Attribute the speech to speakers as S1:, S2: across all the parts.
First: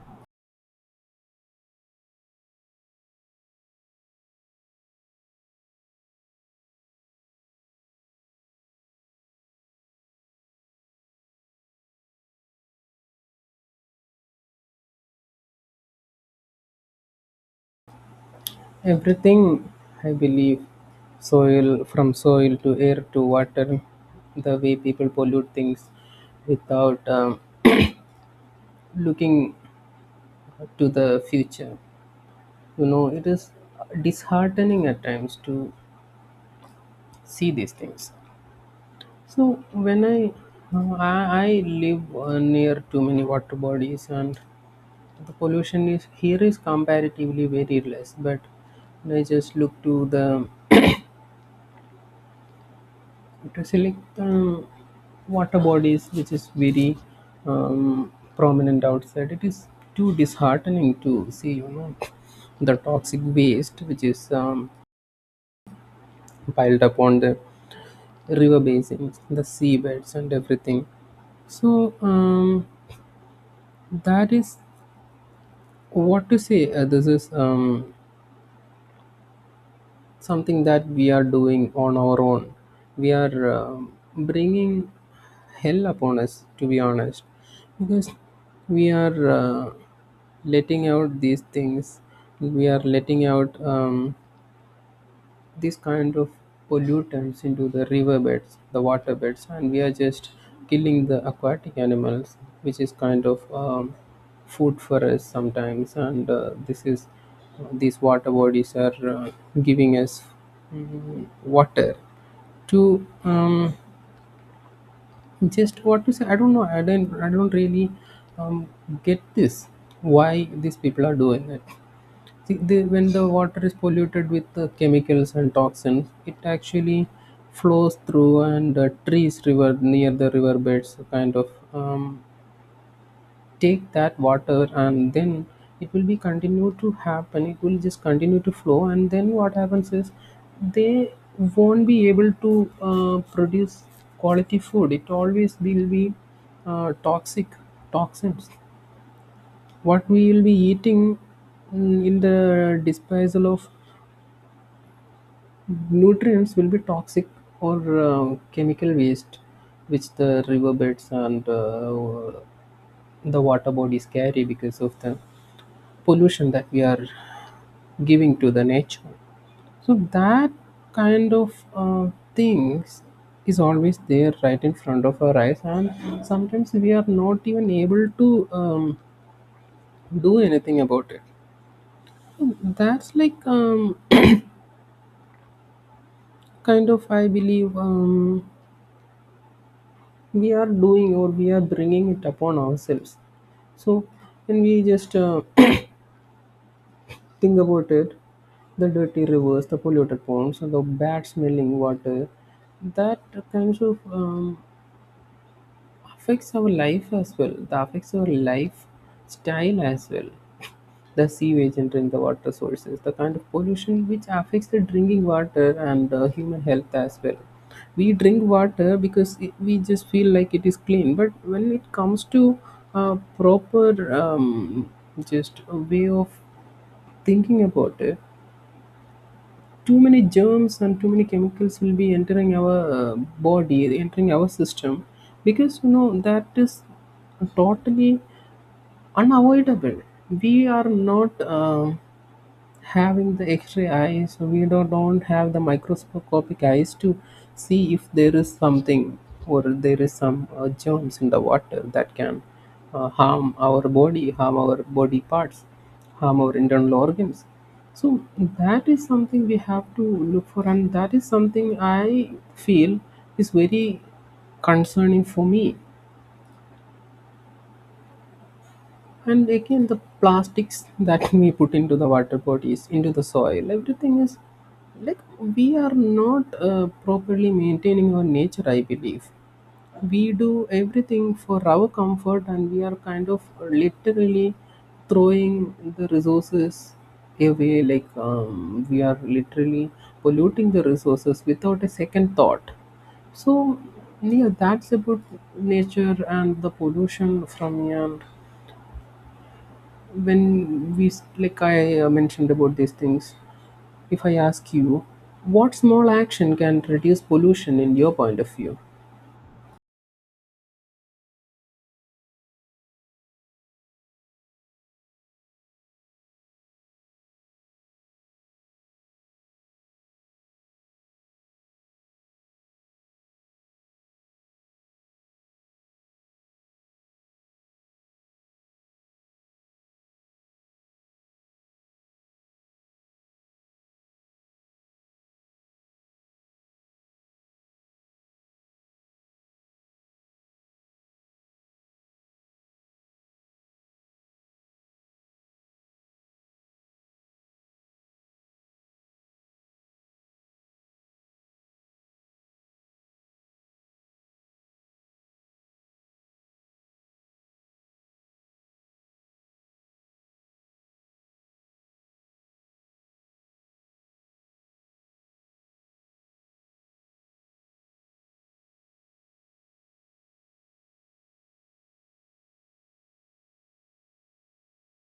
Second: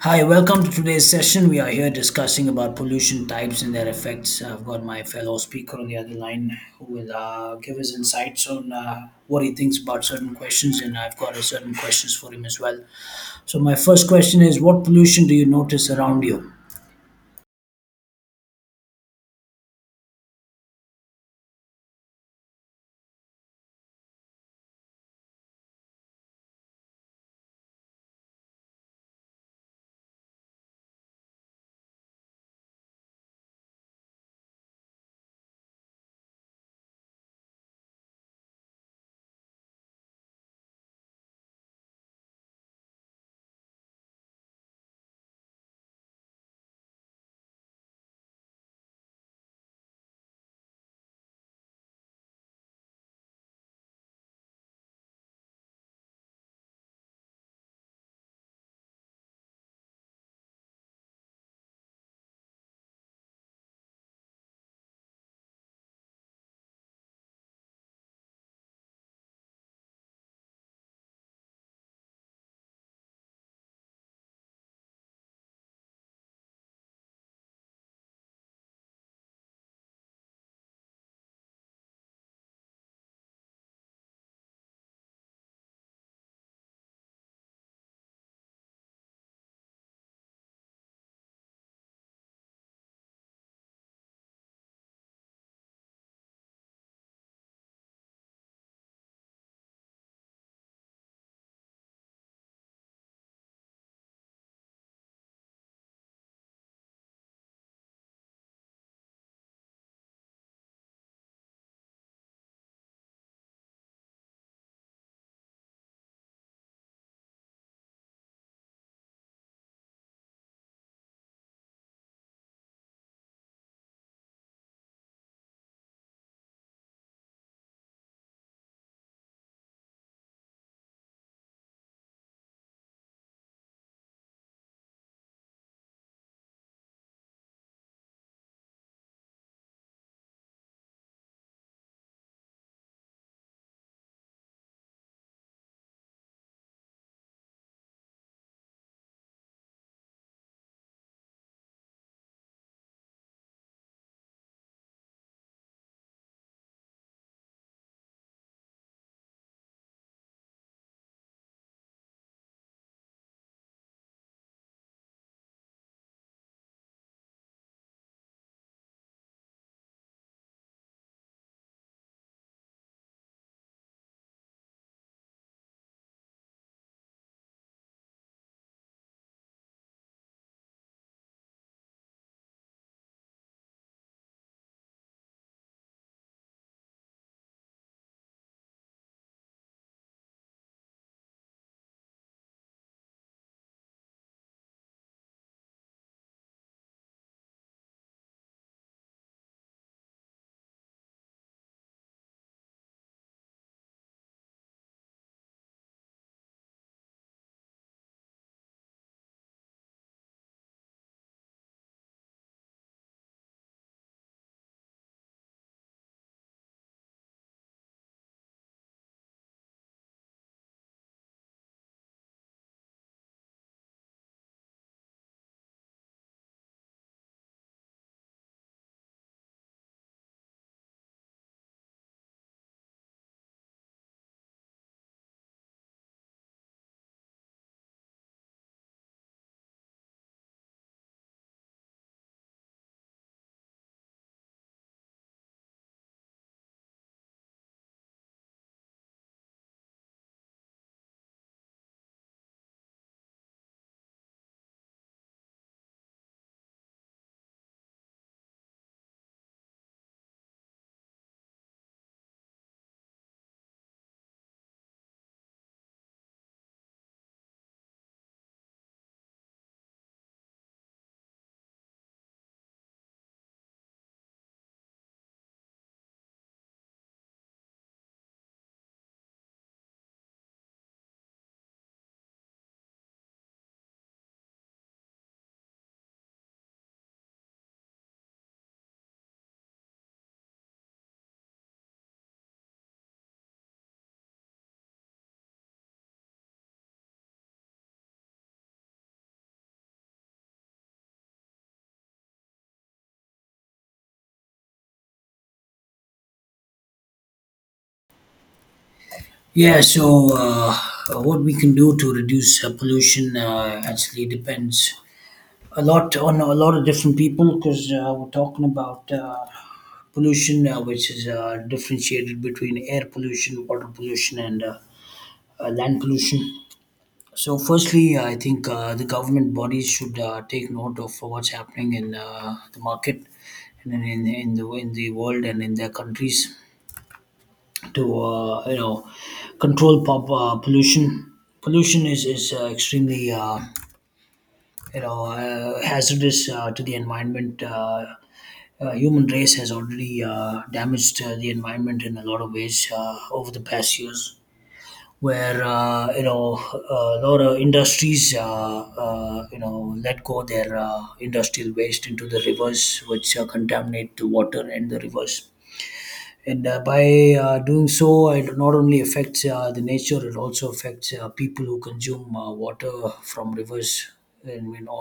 S1: Hi, welcome to today's session. We are here discussing about pollution types and their effects. I've got my fellow speaker on the other line who will give his insights on what he thinks about certain questions, and I've got a certain questions for him as well. So my first question is, what pollution do you notice around you?
S2: Everything, I believe, soil from soil to air to water, the way people pollute things without looking to the future. You know, it is disheartening at times to see these things. So when I live near too many water bodies and the pollution is here is comparatively very less, but when I just look to the to select water bodies which is very prominent outside it is too disheartening to see you know the toxic waste which is piled up on the river basins the seabeds and everything so that is what to say this is something that we are doing on our own. We are bringing hell upon us, to be honest, because we are letting out these things. We are letting out these kind of pollutants into the river beds, the water beds, and we are just killing the aquatic animals, which is kind of food for us sometimes. And this is these water bodies are giving us water to just what to say. I don't know. I don't really um, get this. Why these people are doing it? When the water is polluted with chemicals and toxins, it actually flows through and trees river near the river beds kind of um, take that water and then it will be continue to happen. It will just continue to flow and then what happens is they won't be able to produce quality food. It always will be toxic toxins. What we will be eating in the disposal of nutrients will be toxic or chemical waste, which the riverbeds and the water bodies carry because of the pollution that we are giving to the nature. So that kind of things is always there right in front of our eyes, and sometimes we are not even able to do anything about it. So that's like kind of I believe we are doing or we are bringing it upon ourselves. So when we just think about it, the dirty rivers, the polluted ponds, and the bad smelling water, that kind of affects our life as well. That affects our life style as well. The sewage entering the water sources the kind of pollution which affects the drinking water and human health as well. We drink water because it, we just feel like it is clean, but when it comes to proper just a way of thinking about it, too many germs and too many chemicals will be entering our body, entering our system, because you know that is totally unavoidable. We are not having the x-ray eyes so we don't have the microscopic eyes to see if there is something or there is some germs in the water that can harm our body parts harm our internal organs so that is something we have to look for and that is something I feel is very concerning for me. And again, the plastics that we put into the water bodies, into the soil, everything is like we are not properly maintaining our nature, I believe. We do everything for our comfort and we are kind of literally throwing the resources away, like we are literally polluting the resources without a second thought. So, yeah, that's about nature and the pollution from here when we like I mentioned about these things, if I ask you, what small action can reduce pollution in your point of view?
S1: Yeah, so what we can do to reduce pollution actually depends a lot on a lot of different people because we're talking about pollution, which is differentiated between air pollution, water pollution, and land pollution. So, firstly, I think the government bodies should take note of what's happening in the market and in the world and in their countries to you know control pollution. Pollution is extremely you know hazardous to the environment. Human race has already damaged the environment in a lot of ways over the past years. Where you know a lot of industries, you know, let go their industrial waste into the rivers, which contaminate the water and the rivers and by doing so it not only affects the nature it also affects people who consume water from rivers and you know,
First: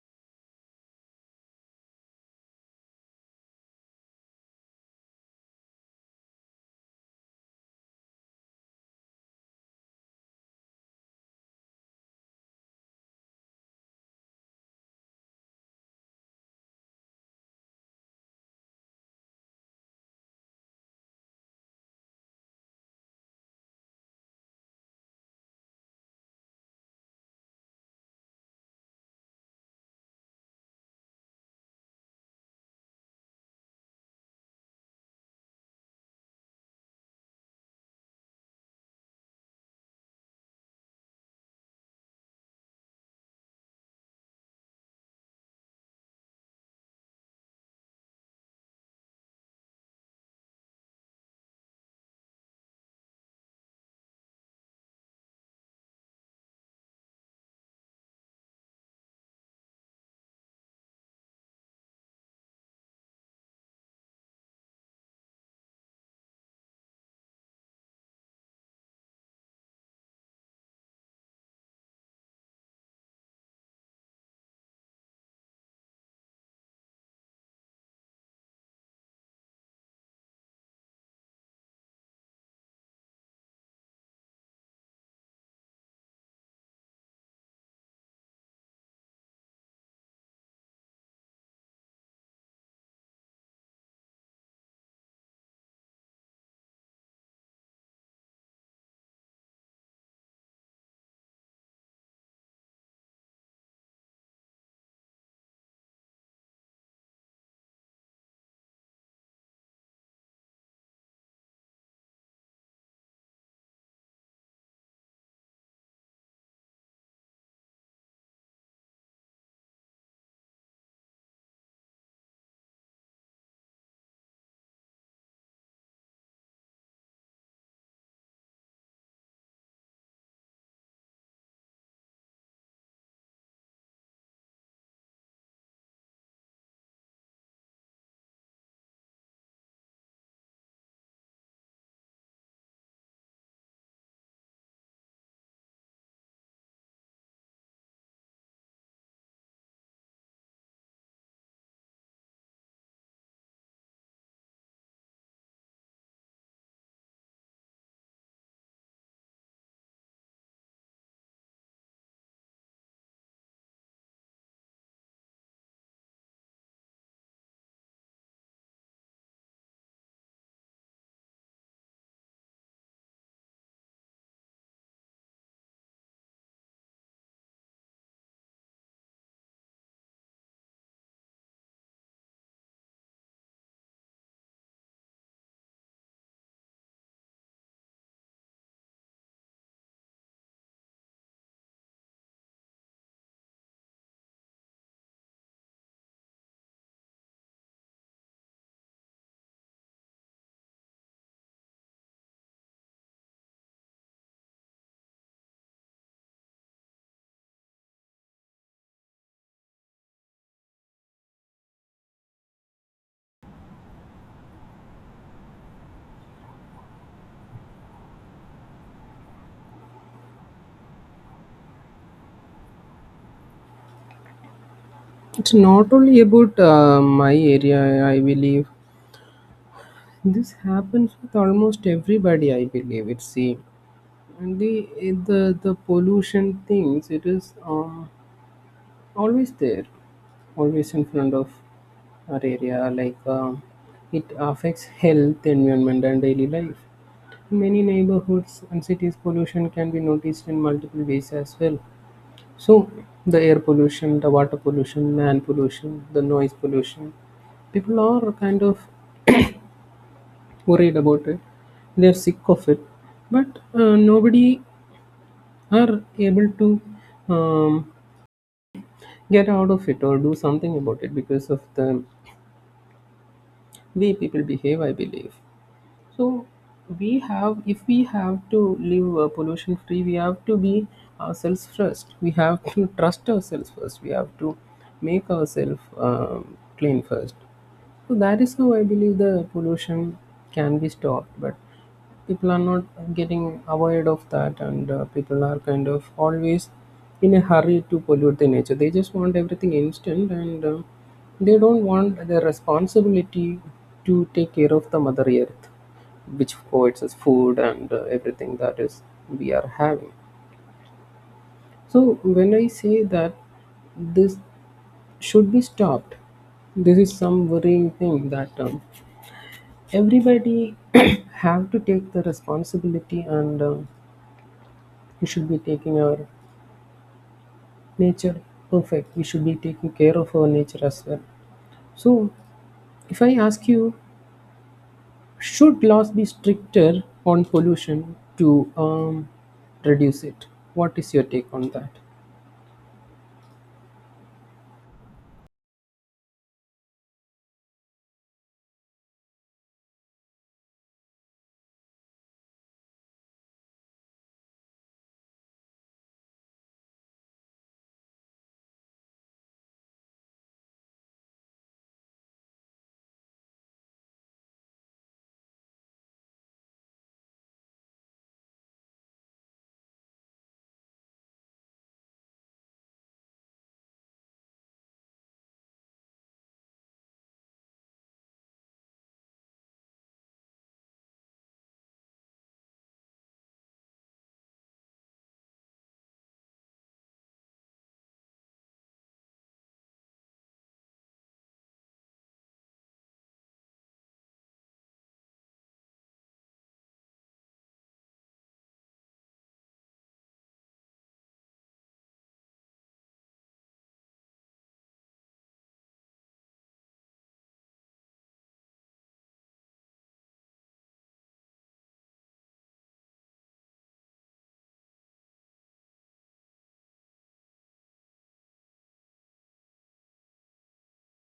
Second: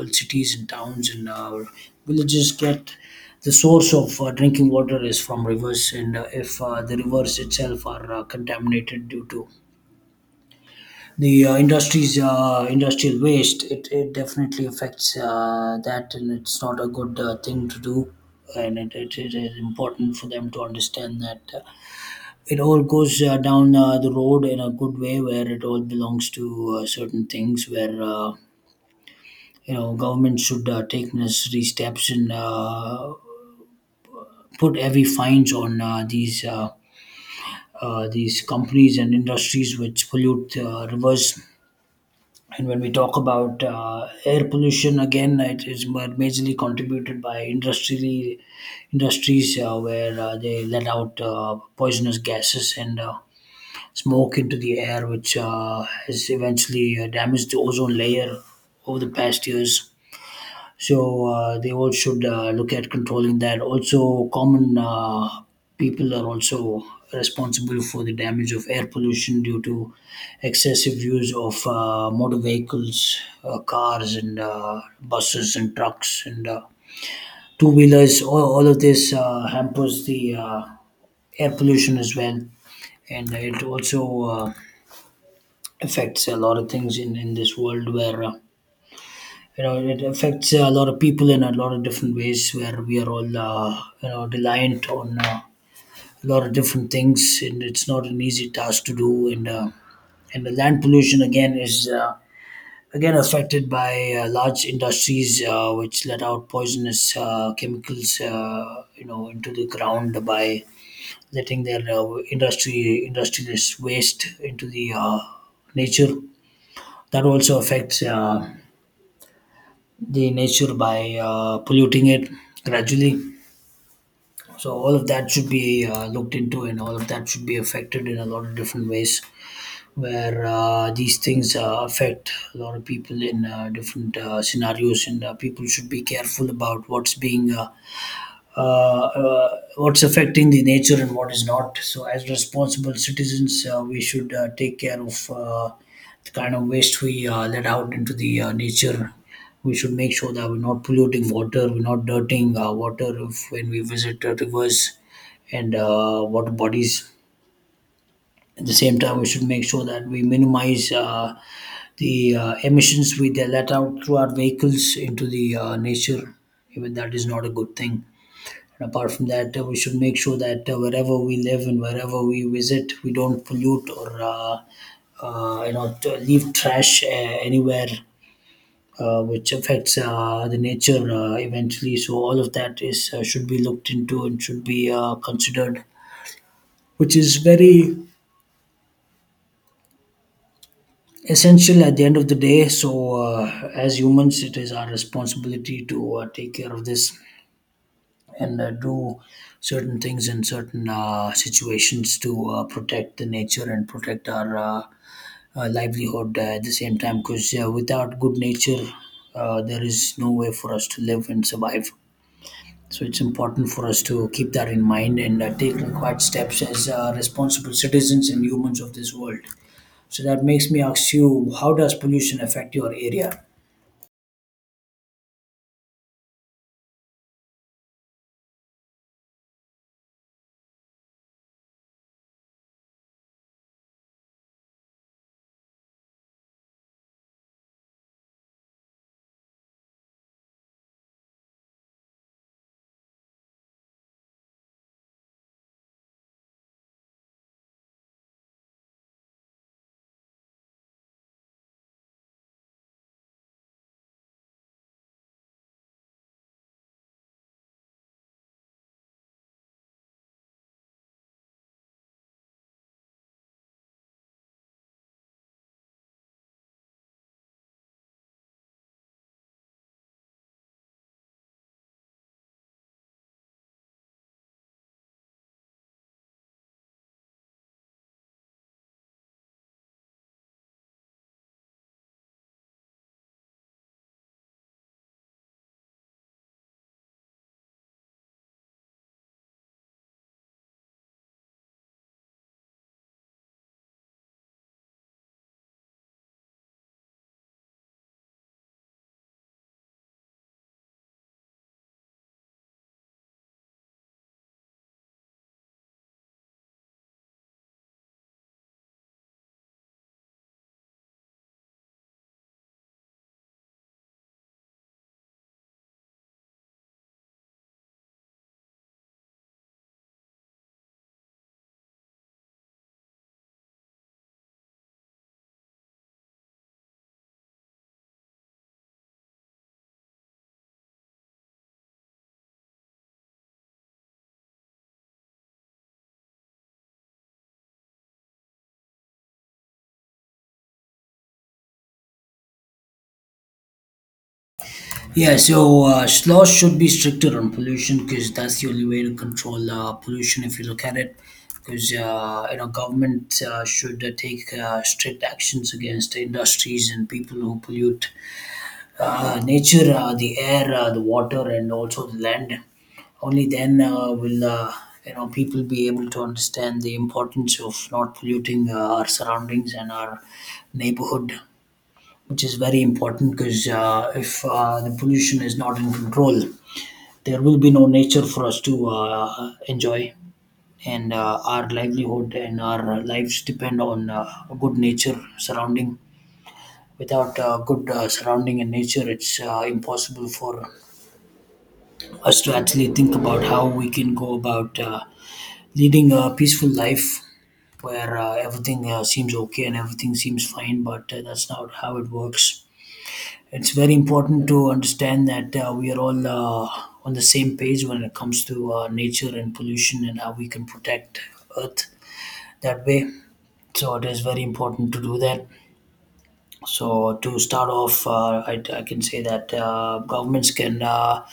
S1: all cities and towns and villages get the source of drinking water is from rivers and if the rivers itself are contaminated due to the industries industrial waste it definitely affects that, and it's not a good thing to do and it is important for them to understand that it all goes down the road in a good way where it all belongs to certain things where you know government should take necessary steps and put heavy fines on these companies and industries which pollute rivers. And when we talk about air pollution, again it is majorly contributed by industrially industries where they let out poisonous gases and smoke into the air, which has eventually damaged the ozone layer over the past years. So they all should look at controlling that. Also, common people are also responsible for the damage of air pollution due to excessive use of motor vehicles, cars, and buses and trucks and two wheelers. All of this hampers the air pollution as well, and it also affects a lot of things in this world where you know it affects a lot of people in a lot of different ways where we are all you know reliant on a lot of different things, and it's not an easy task to do. And and the land pollution again is again affected by large industries which let out poisonous chemicals you know into the ground by letting their industry industrialist waste into the nature. That also affects the nature by polluting it gradually. So all of that should be looked into, and all of that should be affected in a lot of different ways, where these things affect a lot of people in different scenarios, and people should be careful about what's being uh, what's affecting the nature and what is not. So, as responsible citizens, we should take care of the kind of waste we let out into the nature. We should make sure that we're not polluting water, we're not dirtying water if, when we visit rivers and water bodies. At the same time, we should make sure that we minimize the emissions we let out through our vehicles into the nature. Even that is not a good thing. And apart from that, we should make sure that wherever we live and wherever we visit, we don't pollute or you know leave trash anywhere, which affects the nature eventually. So all of that is should be looked into and should be considered, which is very essential at the end of the day. So as humans, it is our responsibility to take care of this, and do certain things in certain situations to protect the nature and protect our livelihood at the same time, because without good nature there is no way for us to live and survive, so it's important for us to keep that in mind and take required steps as responsible citizens and humans of this world. So that makes me ask you, how does pollution affect your area?
S2: It's not only about my area, I believe. This happens with almost everybody, I believe it's same. And the eh, the pollution things, it is always there, always in front of our area, like it affects health, environment and daily life. In many neighborhoods and cities, pollution can be noticed in multiple ways as well. So, the air pollution, the water pollution, land pollution, the noise pollution. People are kind of worried about it. They're sick of it, but nobody are able to um, get out of it or do something about it because of the way people behave. I believe. So we have, if we have to live pollution free, we have to be ourselves first. We have to trust ourselves first. We have to make ourselves clean first. So that is how I believe the pollution can be stopped. But people are not getting aware of that, and people are kind of always in a hurry to pollute the nature. They just want everything instant, and they don't want the responsibility to take care of the mother earth, which provides us food and everything that is we are having. So when I say that this should be stopped, this is some worrying thing that everybody have to take the responsibility and we should be taking our nature perfect, we should be taking care of our nature as well. So if I ask you, should laws be stricter on pollution to reduce it, what is your take on that?
S1: Yeah, so laws should be stricter on pollution because that's the only way to control pollution if you look at it. Because you know, government should take strict actions against industries and people who pollute nature, the air, the water, and also the land. Only then will you know people be able to understand the importance of not polluting our surroundings and our neighborhood, which is very important because if the pollution is not in control, there will be no nature for us to enjoy, and our livelihood and our lives depend on a good nature surrounding. Without good surrounding and nature, it's impossible for us to actually think about how we can go about leading a peaceful life where everything seems okay and everything seems fine, but that's not how it works. It's very important to understand that we are all on the same page when it comes to nature and pollution and how we can protect Earth that way. So it is very important to do that. So to start off, I can say that governments can uh,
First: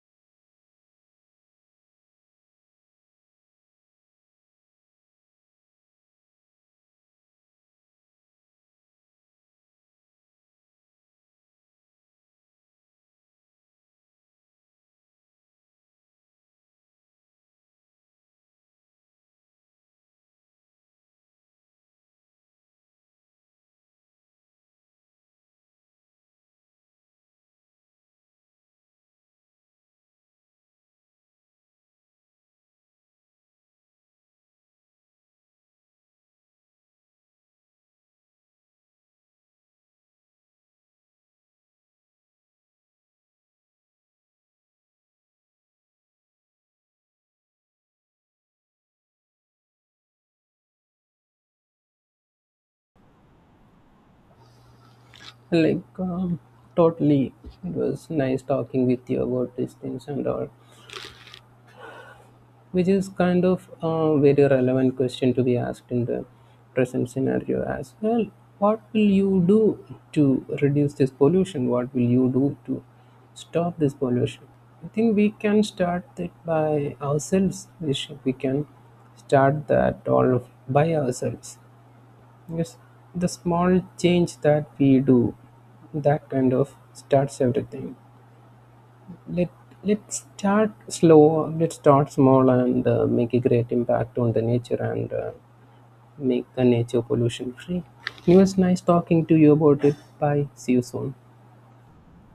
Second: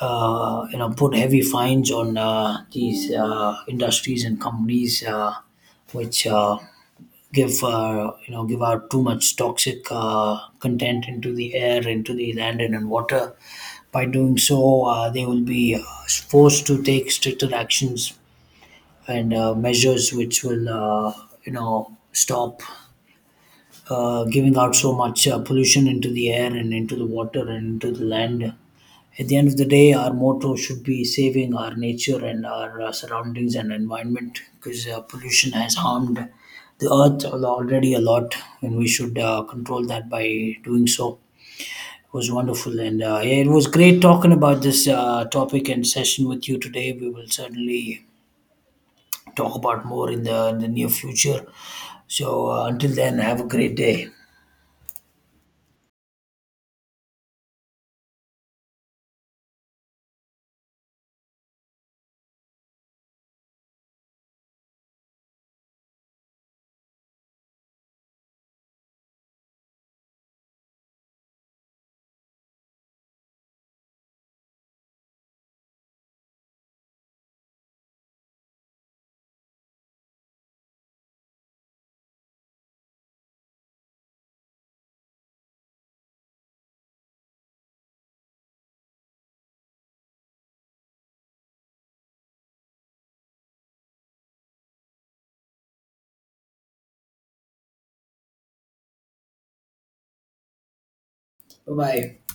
S1: uh, you know put heavy fines on these industries and companies which give you know give out too much toxic content into the air, into the land, and in water. By doing so, they will be forced to take stricter actions and measures which will you know stop giving out so much pollution into the air and into the water and into the land. At the end of the day, our motto should be saving our nature and our surroundings and environment, because pollution has harmed the earth already a lot, and we should control that by doing so. It was wonderful, and yeah, it was great talking about this topic and session with you today. We will certainly talk about more in in the near future. So until then, have a great day.
S2: Like, totally. It was nice talking with you about these things and all, which is kind of a very relevant question to be asked in the present scenario as well. What will you do to reduce this pollution? What will you do to stop this pollution? I think we can start it by ourselves. We should, we can start that all by ourselves. Yes, the small change that we do, that kind of starts everything. Let let's start slow. Let's start small and make a great impact on the nature and make the nature pollution free. It was nice talking to you about it. Bye. See you soon.
S1: Bye bye.